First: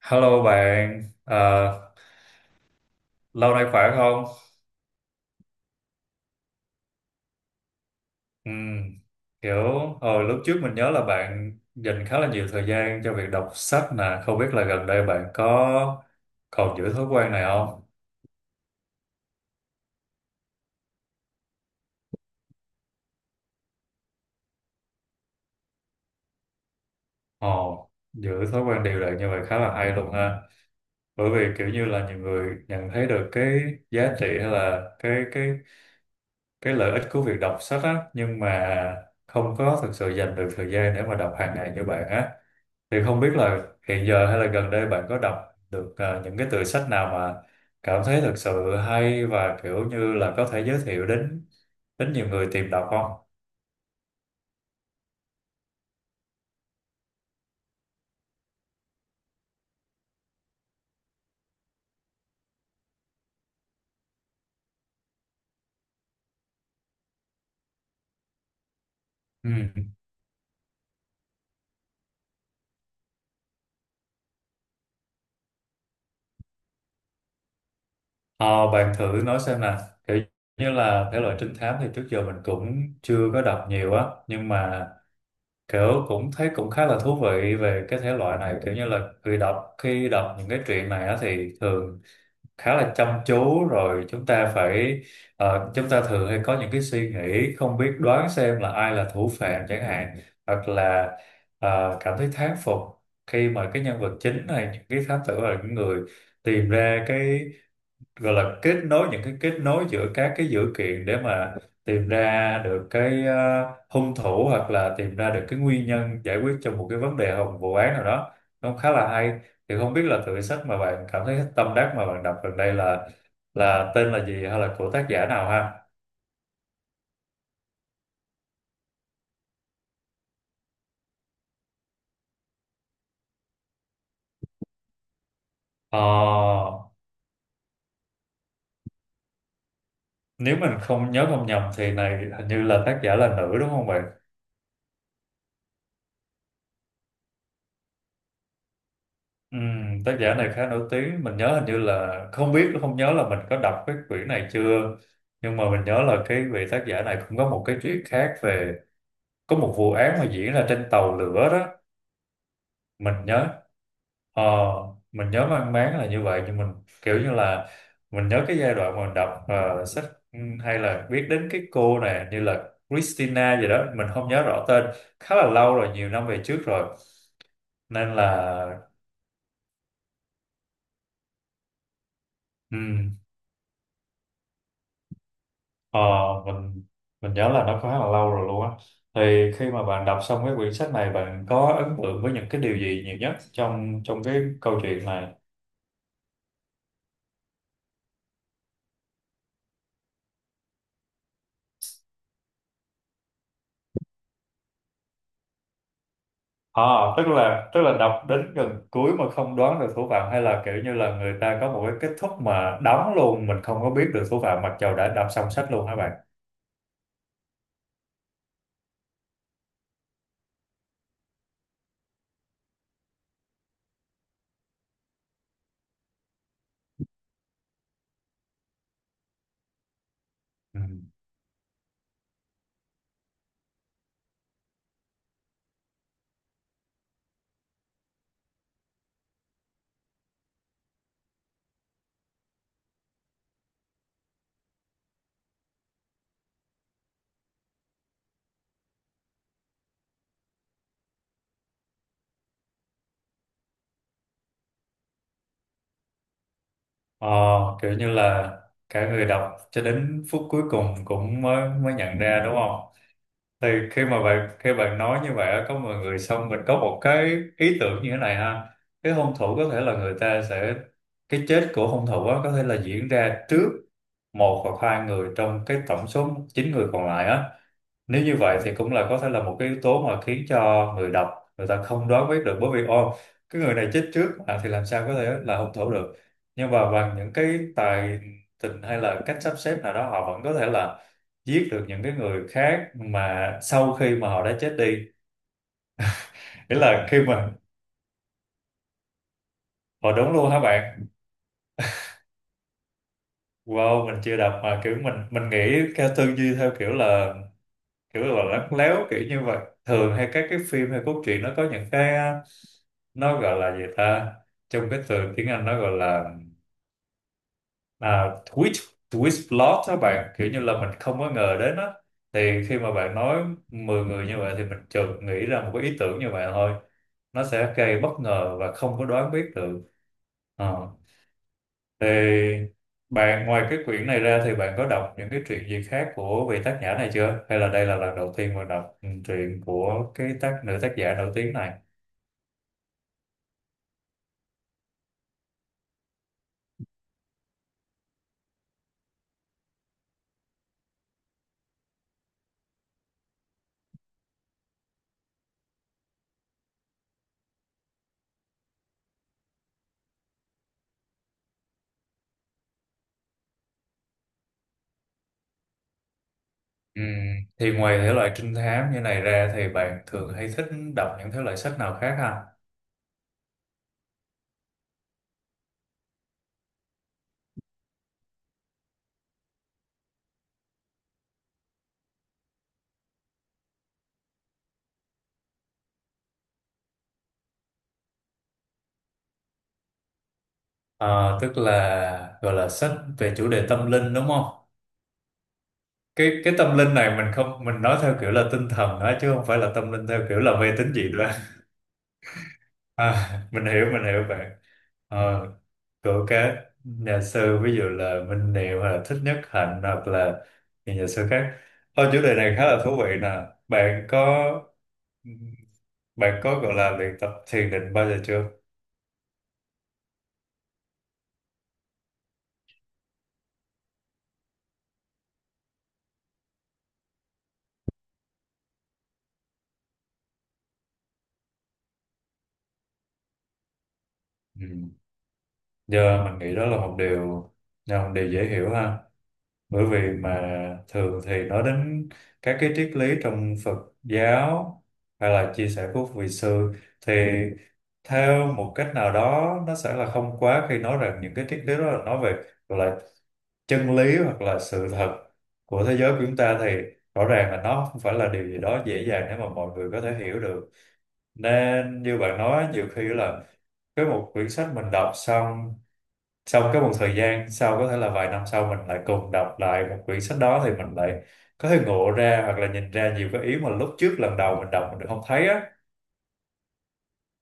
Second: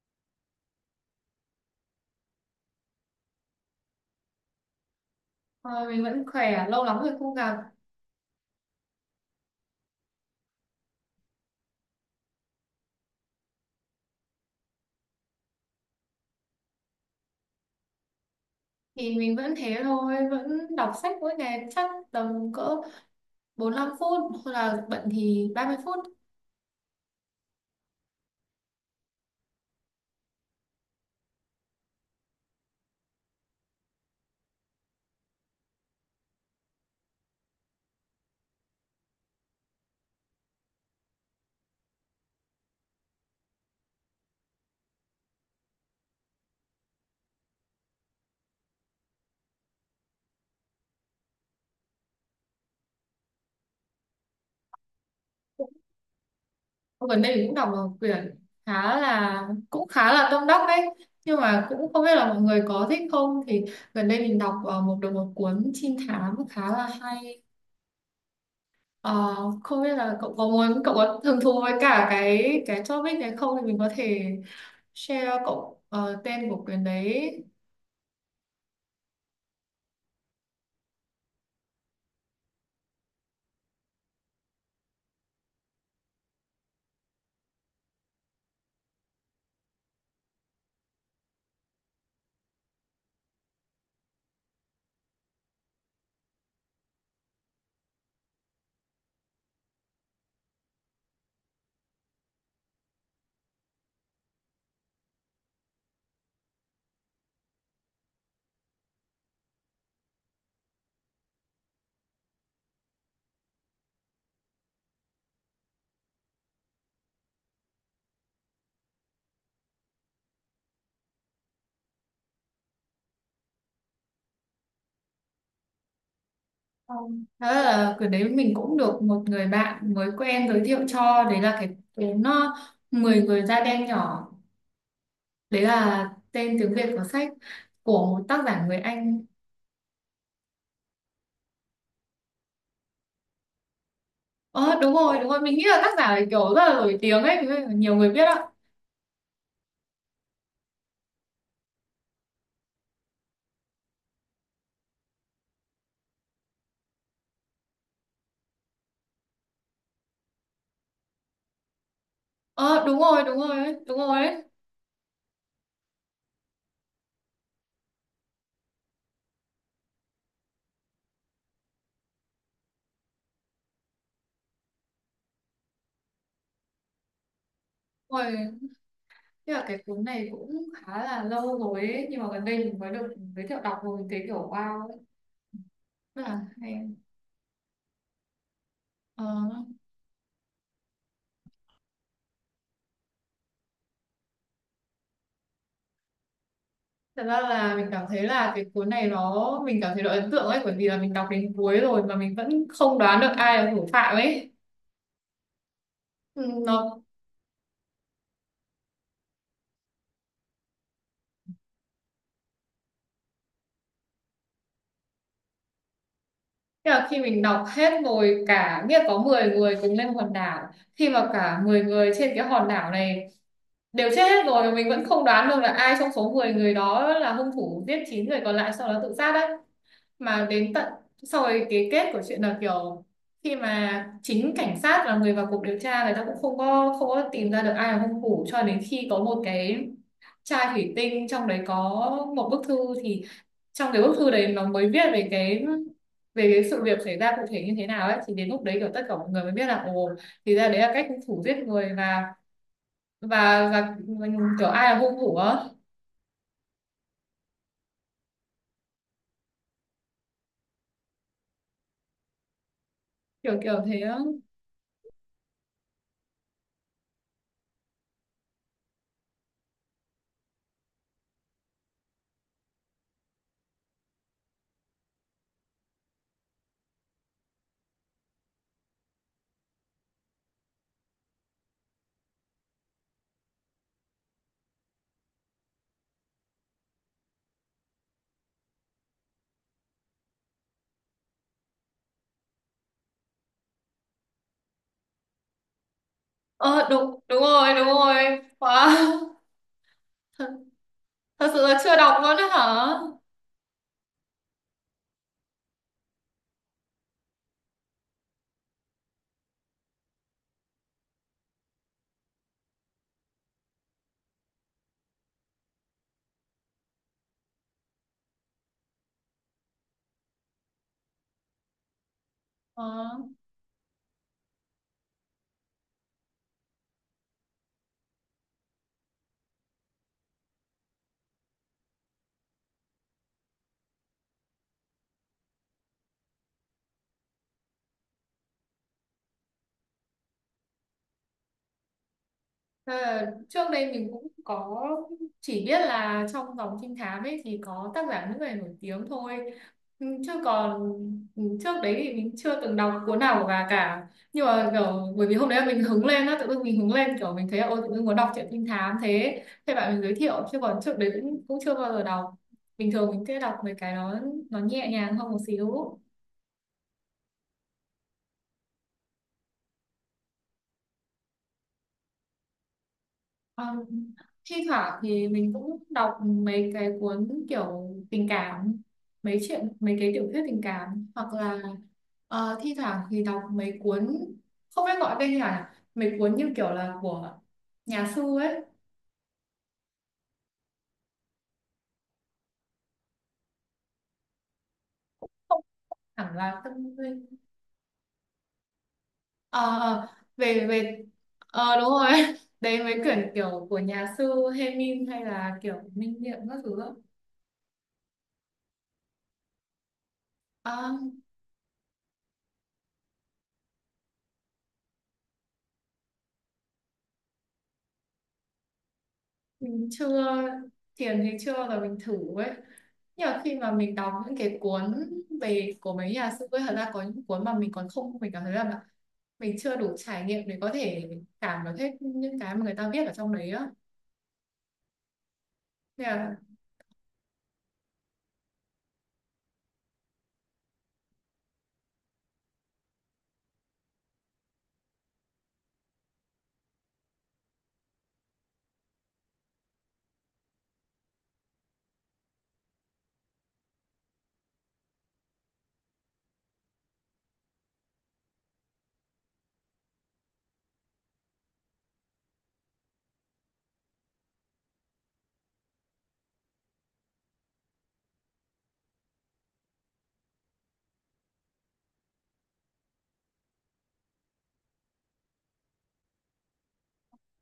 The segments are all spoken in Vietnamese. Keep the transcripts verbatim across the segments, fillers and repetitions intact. Hello bạn, Ờ, lâu nay khỏe không? Thôi mình vẫn khỏe, lâu lắm rồi không gặp, Ừ, kiểu hồi lúc trước mình nhớ là bạn dành khá là nhiều thời gian cho việc đọc sách nè, không biết là gần đây bạn có còn giữ thói quen này không? thì mình vẫn thế thôi, vẫn đọc sách mỗi ngày chắc tầm cỡ bốn mươi lăm phút hoặc là bận thì ba mươi phút. Ồ, giữ thói quen đều đặn như vậy khá là hay luôn ha, bởi vì kiểu như là nhiều người nhận thấy được cái giá trị hay là cái cái cái lợi ích của việc đọc sách á, nhưng mà không có thực sự dành được thời gian để mà đọc hàng ngày như bạn á thì không biết là hiện giờ hay là gần đây bạn có đọc được à, những cái tựa sách nào mà cảm thấy thực sự hay và kiểu như là có thể giới thiệu đến đến nhiều người tìm đọc không? Gần đây mình cũng đọc một quyển khá là, cũng khá là tâm đắc đấy. Nhưng mà cũng không biết là mọi người có thích không, thì gần đây mình đọc ờ, một được một cuốn trinh thám khá là hay. Ờ, Ừ. Không biết là cậu có muốn, cậu có hứng thú với cả cái cái topic này không, thì mình có thể share cậu ờ, tên của quyển đấy. Ờ, bạn thử nói xem nè, kiểu như là thể loại trinh thám thì trước giờ mình cũng chưa có đọc nhiều á, nhưng mà kiểu cũng thấy cũng khá là thú vị về cái thể loại này, kiểu như là khi đọc khi đọc những cái truyện này á thì thường khá là chăm chú, rồi chúng ta phải ờ, chúng ta thường hay có những cái suy nghĩ không biết đoán xem là ai là thủ phạm chẳng hạn, hoặc là ờ, cảm thấy thán phục khi mà cái nhân vật chính này, những cái thám tử là những người tìm ra cái gọi là kết nối, những cái kết nối giữa các cái dữ kiện để mà tìm ra được cái ờ, hung thủ hoặc là tìm ra được cái nguyên nhân, giải quyết cho một cái vấn đề hoặc một vụ án nào đó, nó khá là hay. Thì không biết là tựa sách mà bạn cảm thấy tâm đắc mà bạn đọc gần đây là là tên là gì hay là của tác giả nào ha? Không. Đó là, cái đấy mình cũng được một người bạn mới quen giới thiệu cho, đấy là cái cuốn nó, mười người da đen nhỏ, đấy Ờ, là tên tiếng Việt của sách, của một tác giả người Anh. nếu mình không nhớ không nhầm thì này hình như là tác giả là nữ đúng không bạn? Ờ đúng rồi đúng rồi, mình nghĩ là tác giả này kiểu rất là nổi tiếng ấy, thế nên là nhiều người biết ạ. Ừ, tác giả này khá nổi tiếng, mình nhớ hình như là không biết, không nhớ là mình có đọc cái quyển này chưa, nhưng mà mình nhớ là cái vị tác giả này cũng có một cái chuyện khác về có một vụ án mà diễn ra trên tàu lửa đó. Ờ đúng mình rồi đúng rồi nhớ ấy, đúng rồi ấy. ờ, mình nhớ mang máng là như vậy, nhưng mình kiểu như là mình nhớ cái giai đoạn mà mình đọc ờ, sách, ừ, hay là biết đến cái cô này, như là Christina gì đó, mình không nhớ rõ tên, khá là lâu rồi, nhiều năm về trước rồi, nên Rồi, là thế là cái cuốn này cũng khá là lâu rồi ấy, nhưng mà gần đây mình ừ, mới được giới thiệu đọc, rồi mình thấy kiểu wow ấy. Ờ, Rất là mình hay. mình nhớ là nó khá là lâu rồi luôn á. Ờ. Thì khi mà bạn đọc xong cái quyển sách này, bạn có ấn tượng với những cái điều gì nhiều nhất trong trong cái câu chuyện này? Thật ra là mình cảm thấy là cái cuốn này nó, mình cảm thấy nó ấn tượng ấy, bởi vì là mình đọc đến cuối rồi mà mình vẫn không đoán được ai là thủ phạm ấy. Ừ, À, nó, tức là tức là đọc đến gần cuối mà không đoán được thủ phạm, hay là kiểu như là người ta có một cái kết thúc mà đóng luôn, mình không có biết được thủ phạm mặc dầu đã đọc xong sách luôn hả bạn? tức là khi mình đọc hết rồi, cả biết có mười người cùng lên hòn đảo, khi mà cả mười người trên cái hòn đảo này đều chết hết rồi mà mình vẫn không đoán được là ai trong số mười người đó là hung thủ giết chín người còn lại sau đó tự sát đấy. Mà đến Ừ. tận sau rồi, cái kết của chuyện là kiểu, khi mà chính cảnh sát là người vào cuộc điều tra, người ta cũng không có không có tìm ra được ai là hung thủ, cho đến khi có một cái chai thủy tinh, trong đấy có một bức thư, thì trong cái bức thư đấy nó mới viết về cái về cái sự việc xảy ra cụ thể như thế nào ấy, thì đến lúc đấy kiểu tất cả mọi người mới biết là ồ, thì ra đấy là cách hung thủ giết người, và và và, và kiểu ai là hung thủ á. Ờ, kiểu như là cả người đọc cho đến phút cuối cùng cũng mới mới nhận ra đúng không? Kiểu Thì kiểu thế khi á. mà bạn khi bạn nói như vậy á, có mọi người xong mình có một cái ý tưởng như thế này ha, cái hung thủ có thể là người ta sẽ, cái chết của hung thủ á, có thể là diễn ra trước một hoặc hai người trong cái tổng số chín người còn lại á. Nếu như vậy thì cũng là có thể là một cái yếu tố mà khiến cho người đọc, người ta không đoán biết được, bởi vì ô, cái người này chết trước mà thì làm sao có thể là hung thủ được, nhưng mà bằng những cái tài tình hay là cách sắp xếp nào đó họ vẫn có thể là giết được những cái người khác mà sau khi mà họ đã chết đi, nghĩa Ờ là khi đúng đúng mà rồi đúng rồi wow, họ đúng luôn hả bạn? thật sự là chưa đọc luôn đấy hả. Wow, mình chưa đọc mà kiểu mình mình nghĩ theo tư duy theo kiểu là kiểu là lắt léo kiểu như vậy. Thường hay các cái phim hay cốt truyện nó có những cái, nó gọi là gì ta, trong cái từ tiếng Anh nó gọi là à, twist twist plot đó bạn, kiểu như là mình không có ngờ đến á. Thì khi mà Ờ. bạn nói mười người như vậy thì mình chợt nghĩ ra một cái ý tưởng như vậy thôi, nó sẽ gây bất ngờ và không có đoán biết được. Ờ. Thì bạn ngoài cái quyển này ra thì bạn có đọc những cái truyện gì khác của vị tác giả này chưa, hay là đây là lần đầu tiên mình đọc ừ, truyện của cái tác, nữ tác giả nổi tiếng này. Thế là trước đây mình cũng có, chỉ biết là trong dòng trinh thám ấy thì có tác giả nước ngoài nổi tiếng thôi. Ừ, chứ còn ừ, trước đấy thì mình chưa từng đọc cuốn nào của bà cả, nhưng mà kiểu bởi vì hôm đấy mình hứng lên á, tự dưng mình hứng lên kiểu mình thấy là ôi, tự dưng muốn đọc truyện trinh thám, thế thế bạn mình giới thiệu, chứ còn trước đấy cũng cũng chưa bao giờ đọc. Bình thường mình sẽ đọc mấy cái nó, nó nhẹ nhàng hơn một xíu. Ừ. Thì ngoài thể loại trinh thám như này ra thì bạn thường hay thích đọc những thể loại sách nào khác ha? Ờ, thi thoảng thì mình cũng đọc mấy cái cuốn kiểu tình cảm, mấy chuyện, mấy cái tiểu thuyết tình cảm, hoặc là ờ, thi thoảng thì đọc mấy cuốn, không biết gọi tên như nào nhỉ? Mấy cuốn như kiểu là của nhà sư ấy, Ờ, tức là gọi là sách về chủ đề tâm linh đúng không? không hẳn Cái cái là tâm linh tâm này linh. mình không, mình nói theo kiểu là tinh thần đó, chứ không Ờ, phải là tâm ờ, linh theo kiểu là về mê tín về dị đoan. ờ, đúng rồi đấy, mấy quyển À, mình kiểu của hiểu mình nhà hiểu sư bạn. Hemin hay Ờ, là kiểu Minh của Niệm các các thứ. nhà sư, ví dụ là Minh Niệm hoặc là Thích Nhất Hạnh hoặc là những nhà Đó, sư khác. Ô, chủ đề này khá là thú vị nè. Bạn có bạn có gọi là luyện tập thiền định bao giờ chưa? mình chưa, thiền thì chưa bao giờ mình thử ấy, nhưng mà khi mà mình đọc những cái cuốn về, của mấy nhà sư ấy, thật ra có những cuốn mà mình còn không, mình cảm thấy là mình chưa đủ trải nghiệm để có thể cảm được hết những cái mà người ta viết ở trong đấy á, Ừ. nên Giờ là, mình nghĩ đó là một điều là một điều dễ hiểu ha. Bởi vì mà thường thì nói đến các cái triết lý trong Phật giáo hay là chia sẻ của vị sư thì theo một cách nào đó nó sẽ là không quá khi nói rằng những cái triết lý đó là nói về, gọi là, chân lý hoặc là sự thật của thế giới của chúng ta, thì rõ ràng là nó không phải là điều gì đó dễ dàng để mà mọi người có thể hiểu được. Nên như bạn nói, nhiều khi là cái một quyển sách mình đọc xong, sau cái một thời gian sau có thể là vài năm sau mình lại cùng đọc lại một quyển sách đó, thì mình lại có thể ngộ ra hoặc là nhìn ra nhiều cái ý mà lúc trước lần đầu mình đọc mình được không thấy á.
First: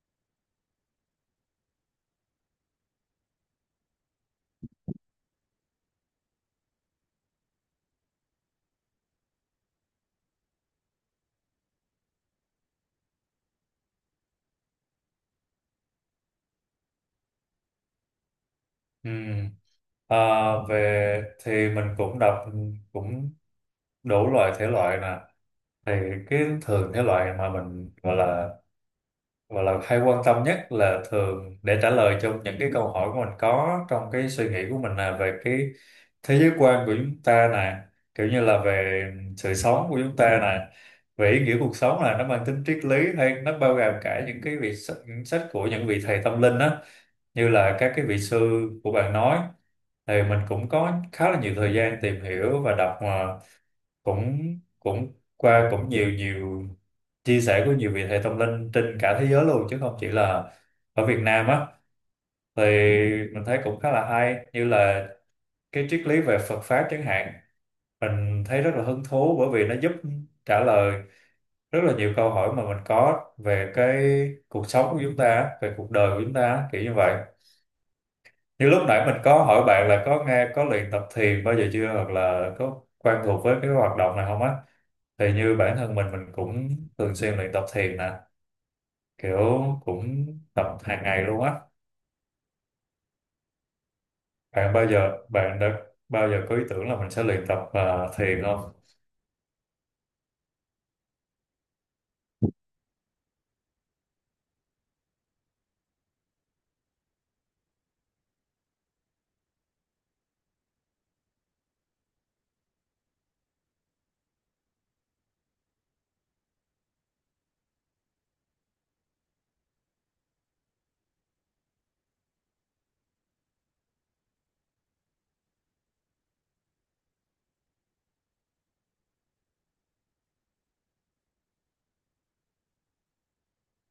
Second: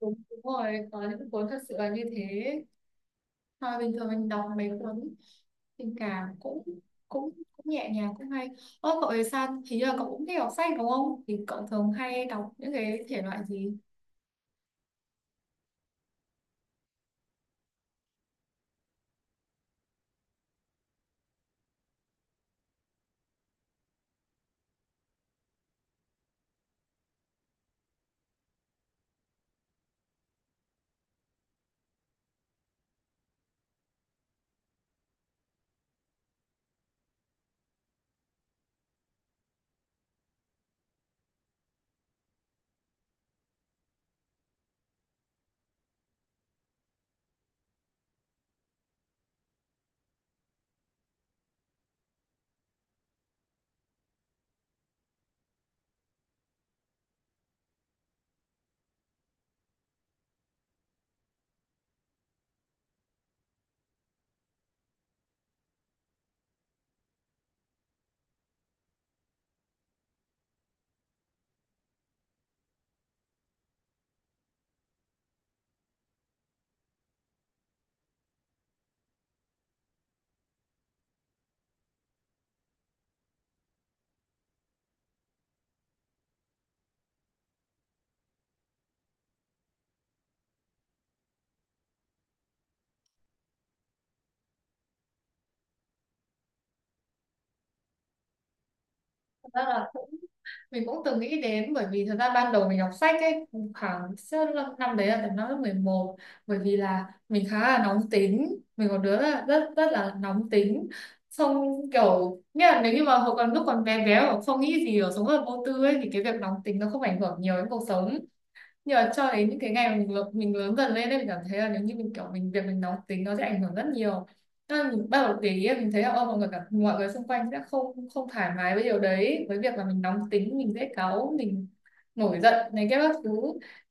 đúng, đúng rồi, có những cuốn thật sự là như thế. Mà bình thường mình đọc mấy cuốn tình cảm cũng cũng cũng nhẹ nhàng cũng hay. Ơ cậu thì sao, hình như là cậu cũng thích đọc sách đúng không, thì cậu thường hay đọc những cái thể loại gì? Ừ. à, về thì mình cũng đọc cũng đủ loại thể loại nè, thì cái thường thể loại mà mình gọi là và là hay quan tâm nhất là thường để trả lời trong những cái câu hỏi của mình, có trong cái suy nghĩ của mình là về cái thế giới quan của chúng ta nè, kiểu như là về sự sống của chúng ta nè, về ý nghĩa cuộc sống, là nó mang tính triết lý hay nó bao gồm cả những cái vị sách, những sách của những vị thầy tâm linh á, như là các cái vị sư của bạn nói. Thì mình cũng có khá là nhiều thời gian tìm hiểu và đọc ờ, cũng cũng qua cũng nhiều nhiều chia sẻ của nhiều vị thầy tâm linh trên cả thế giới luôn, chứ không chỉ là ở Việt Nam á. Thì mình thấy cũng khá là hay, như là cái triết lý về Phật pháp chẳng hạn, mình thấy rất là hứng thú, bởi vì nó giúp trả lời rất là nhiều câu hỏi mà mình có về cái cuộc sống của chúng ta á, về cuộc đời của chúng ta á, kiểu như vậy. Như lúc nãy mình có hỏi bạn là có nghe, có luyện tập thiền bao giờ chưa, hoặc là có quen thuộc với cái hoạt động này không á, thì như bản thân mình mình cũng thường xuyên luyện tập thiền nè, kiểu cũng tập hàng ngày luôn á. Bạn bao giờ bạn đã bao giờ có ý tưởng là mình sẽ luyện tập à, thiền không? Mình cũng từng nghĩ đến, bởi vì thật ra ban đầu mình đọc sách ấy, khoảng sơ- năm năm đấy, là tầm năm lớp mười một, bởi vì là mình khá là nóng tính, mình có đứa là rất rất là nóng tính, xong kiểu, nghĩa là nếu như mà hồi còn, lúc còn bé bé mà không nghĩ gì, ở sống rất là vô tư ấy, thì cái việc nóng tính nó không ảnh hưởng nhiều đến cuộc sống. Nhưng mà cho đến những cái ngày mình lớn, mình lớn dần lên ấy, mình cảm thấy là nếu như mình kiểu, mình, việc mình nóng tính nó sẽ ảnh hưởng rất nhiều. Nên mình bắt đầu để ý, mình thấy là ô, mọi người cả, mọi người xung quanh sẽ không không thoải mái với điều đấy, với việc là mình nóng tính, mình dễ cáu, mình nổi giận này kia các thứ.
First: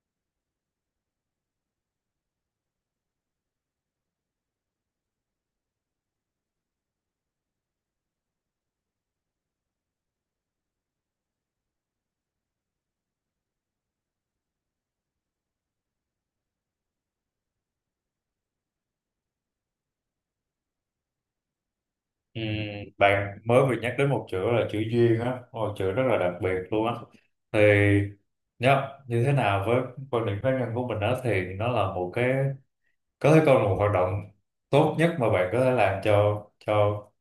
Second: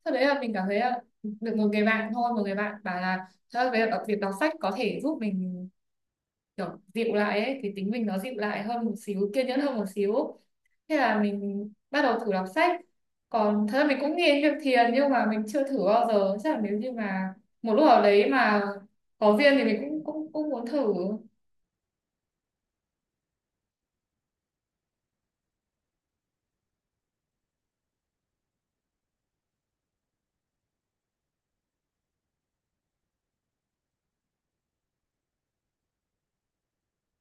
Sau đấy là mình cảm thấy là được một người bạn thôi, một người bạn bảo là thật ra là việc đọc sách có thể giúp mình kiểu dịu lại ấy, thì tính mình nó dịu lại hơn một xíu, kiên nhẫn hơn một xíu. Thế là mình bắt đầu thử đọc sách. Còn thật ra mình cũng nghe việc Thiền, nhưng mà mình chưa thử bao giờ. Chắc là nếu như mà một lúc nào đấy mà có duyên thì mình cũng cũng cũng muốn thử. Ừm, bạn mới vừa nhắc đến một chữ là chữ duyên á, một chữ rất là đặc biệt luôn á. Thì nhá, như thế nào với quan điểm cá nhân của mình đó, thì nó là một cái có thể coi là một hoạt động tốt nhất mà bạn có thể làm cho cho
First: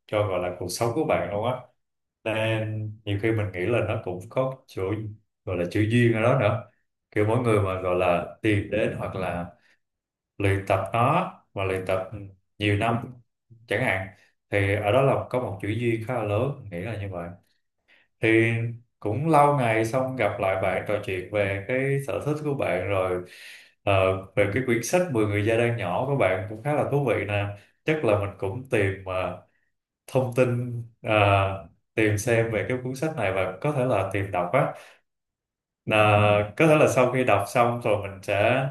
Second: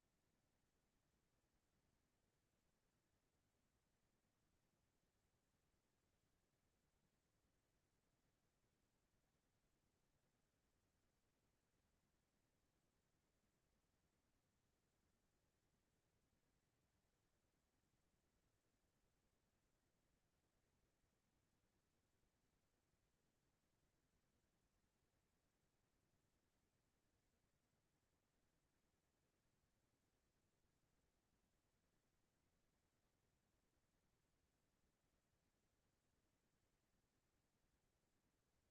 cho gọi là cuộc sống của bạn luôn á. Nên nhiều khi mình nghĩ là nó cũng có chỗ gọi là chữ duyên ở đó nữa, kiểu mỗi người mà gọi là tìm đến hoặc là luyện tập nó, và luyện tập nhiều năm chẳng hạn, thì ở đó là có một chữ duyên khá là lớn, mình nghĩ là như vậy. Thì cũng lâu ngày xong gặp lại bạn, trò chuyện về cái sở thích của bạn rồi, ờ, về cái quyển sách mười người gia đang nhỏ của bạn cũng khá là thú vị nè. Chắc là mình cũng tìm ờ, thông tin, ờ, tìm xem về cái cuốn sách này và có thể là tìm đọc á. Là có thể là sau khi đọc xong rồi mình sẽ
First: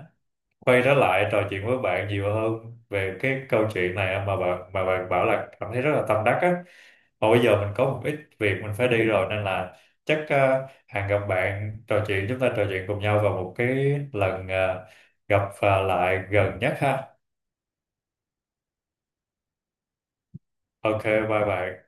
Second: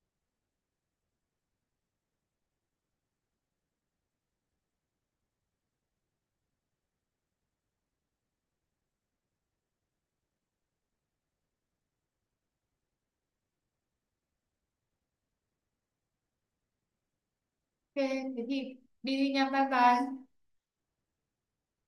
quay trở lại trò chuyện với bạn nhiều hơn về cái câu chuyện này mà bạn mà bạn bảo là cảm thấy rất là tâm đắc á. Mà bây giờ mình có một ít việc mình phải đi rồi, nên là chắc ờ, hẹn gặp bạn trò chuyện chúng ta trò chuyện cùng nhau vào một cái lần ờ, gặp ờ, lại gần nhất ha. Ok, thế thì đi đi nha, bye bye. Ok, bye bye.